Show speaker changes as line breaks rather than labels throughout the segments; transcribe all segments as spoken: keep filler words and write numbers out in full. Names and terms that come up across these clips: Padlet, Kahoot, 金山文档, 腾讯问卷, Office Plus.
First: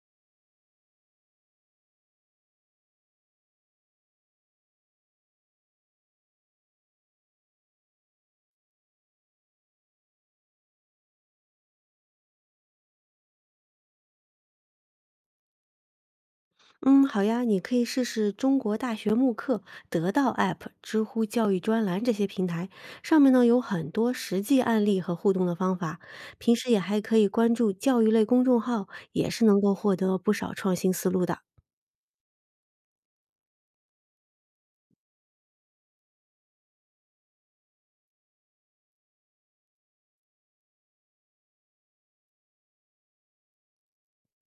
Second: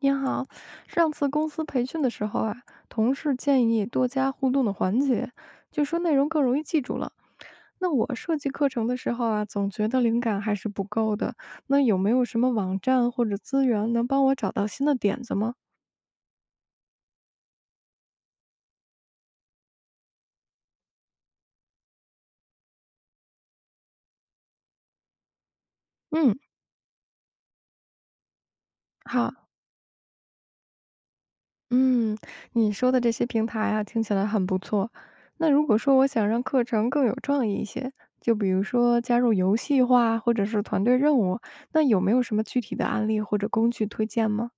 您好，上次公司培训的时候啊，同事建议多加互动的环节，就说内容更容易记住了。那我设计课程的时候啊，总觉得灵感还是不够的。那有没有什么网站或者资源能帮我找到新的点子吗？
嗯，好呀，你可以试试中国大学慕课、得到 App、知乎教育专栏这些平台，上面呢有很多实际案例和互动的方法。
嗯，
平时也还可以关注教育类公众号，也
好，
是能够获得不少创新思路的。
嗯，你说的这些平台啊，听起来很不错。那如果说我想让课程更有创意一些，就比如说加入游戏化或者是团队任务，那有没有什么具体的案例或者工具推荐吗？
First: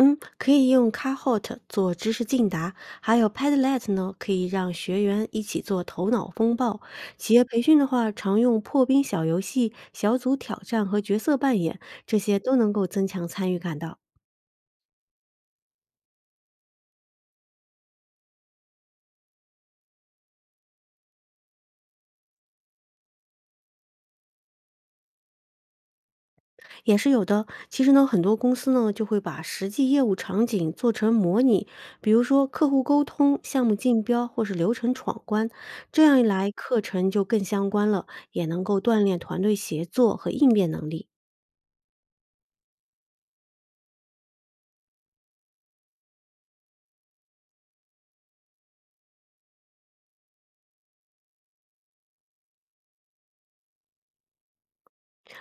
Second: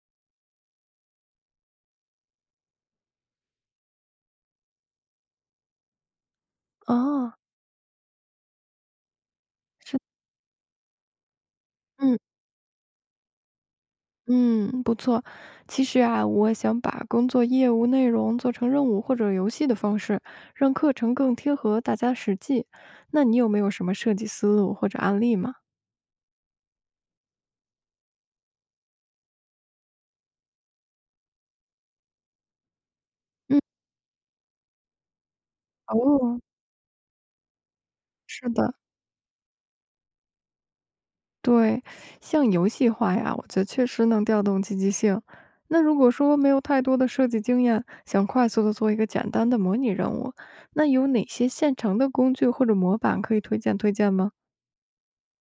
嗯，可以用 Kahoot 做知识竞答，还有 Padlet 呢，可以让学员一起做头脑风暴。
哦，
企业培训的话，常用破冰小游戏、
是，
小组挑战和角色扮演，这
嗯
些都能够增强参与感的。
嗯，不错。其实啊，我想把工作业务内容做成任务或者游戏的方式，让课程更贴合大家实际。那你有没有什么设计思路或者案例吗？
也是有的。其实呢，很多公司呢就会把实际业务场景做成模拟，比如说客户沟通、项目竞标或是流程闯关。这样一
哦，
来，课程就更相关了，也
是
能
的，
够锻炼团队协作和应变能力。
对，像游戏化呀，我觉得确实能调动积极性。那如果说没有太多的设计经验，想快速的做一个简单的模拟任务，那有哪些现成的工具或者模板可以推荐推荐吗？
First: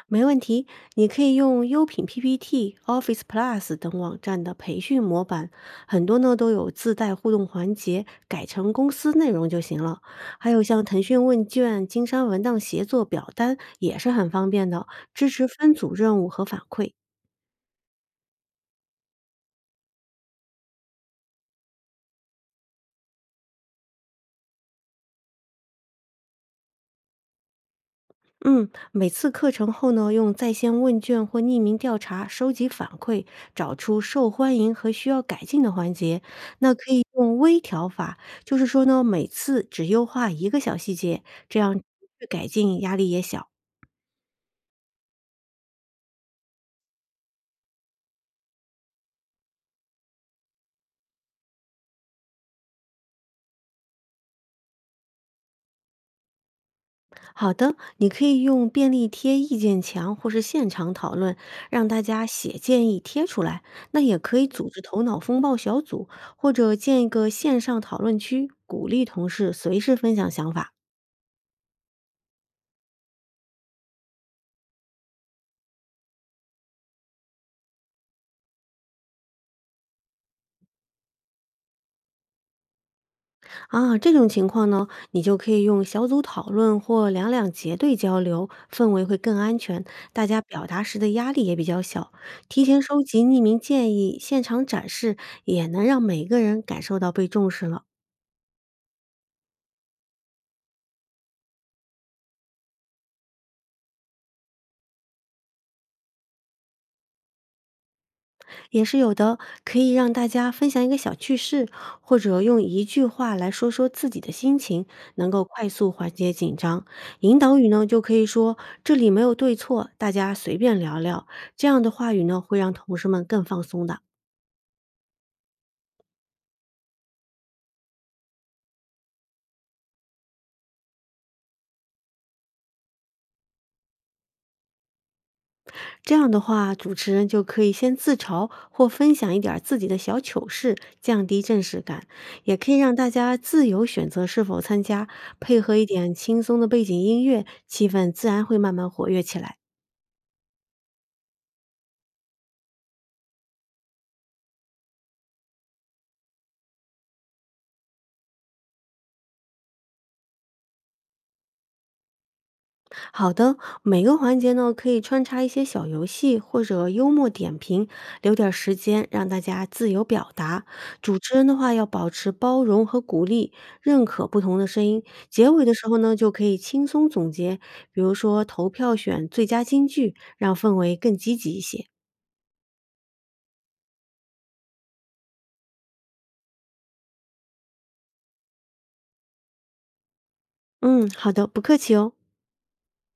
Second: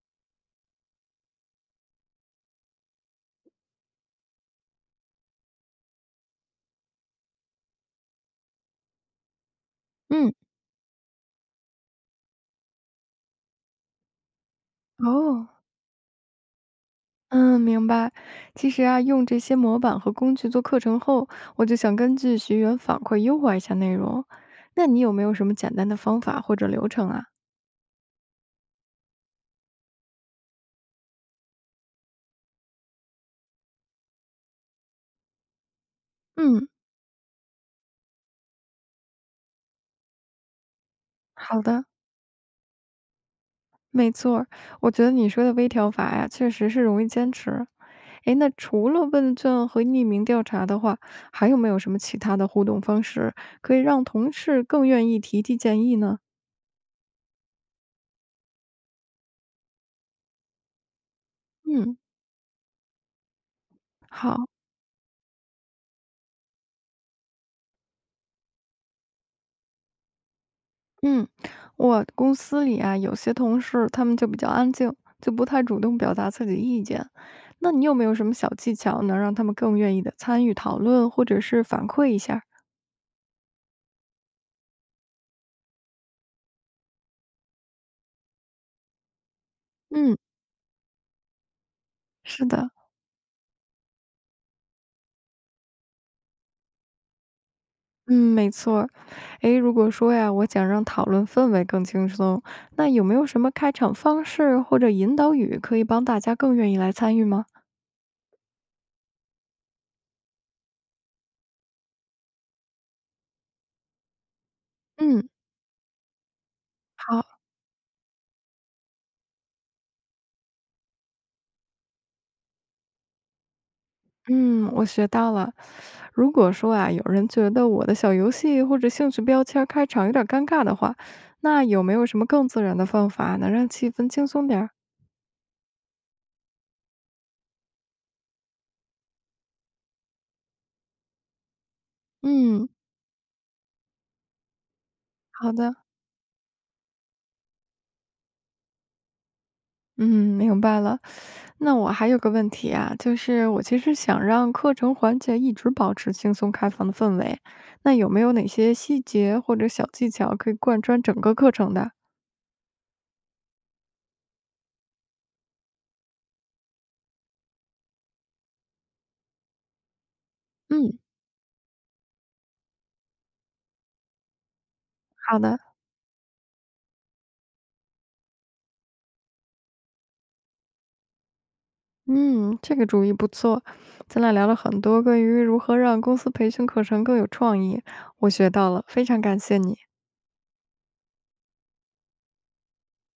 没问题，你可以用优品 P P T、Office Plus 等网站的培训模板，很多呢都有自带互动环节，改成公司内容就行了。
嗯，
还有像腾讯问卷、金山文档协作表单也是很方便的，支持
哦，
分组任务和反馈。
嗯，明白。其实啊，用这些模板和工具做课程后，我就想根据学员反馈优化一下内容。那你有没有什么简单的方法或者流程啊？
嗯，每次课程后呢，用在线问卷或匿名调查收集反馈，找出受欢迎和需要改进的环节。
嗯，
那可以用微调法，就是说呢，每次只优化一个小细节，这
好
样持
的，
续改进压力也小。
没错儿，我觉得你说的微调法呀，确实是容易坚持。诶，那除了问卷和匿名调查的话，还有没有什么其他的互动方式可以让同事更愿意提提建议呢？
好的，你可以用便利贴意见墙或是现场讨论，让
嗯，
大家写建议贴出来。那也可以
好。
组织头脑风暴小组，或者建一个线上讨论区，鼓励同事随时分享想法。
嗯，我公司里啊，有些同事他们就比较安静，就不太主动表达自己意见。那你有没有什么小技巧能让他们更愿意的参与讨论，或者是反馈一下儿？
啊，这种情况呢，你就可以用小组讨论或两两结对交流，氛围会更安全，
嗯，
大家表达时的压力也比较小。
是
提
的，
前收集匿名建议，现场展示，也能让每个人感受到被重视了。
嗯，没错儿。诶，如果说呀，我想让讨论氛围更轻松，那有没有什么开场方式或者引导语可以帮大家更愿意来参与吗？
也是有的，可以让大家分享一个小趣事，或者用一句话来说说自己的心情，
嗯，
能够快速缓解紧张。引
好。
导语呢，就可以说这里没有对错，大家随便聊聊。这样的话语呢，会让同事们更放松的。
嗯，我学到了。如果说啊，有人觉得我的小游戏或者兴趣标签儿开场有点儿尴尬的话，那有没有什么更自然的方法能让气氛轻松点儿？
这样的话，主持人就可以先自嘲或分享一点儿自己的小糗事，降低正式感，也
嗯，
可以让大家自由选择是否参加，
好
配合
的，
一点轻松的背景音乐，气氛自然会慢慢活跃起来。
嗯，明白了。那我还有个问题啊，就是我其实想让课程环节一直保持轻松开放的氛围，那有没有哪些细节或者小技巧可以贯穿整个课程的？
好的，每个环节呢可以穿插一些小游戏或者幽默点评，留点儿时间让大家自由表达。
嗯，
主持人的话要保持包容和鼓励，认可不同的声音。
好
结
的。
尾的时候呢，就可以轻松总结，比如说投票选最佳金句，让氛围更积极一些。
嗯，这个主意不错。咱俩聊了很多关于如何让公司培训课程更有创意，我学到了，非常感谢你。
嗯，好的，不客气哦。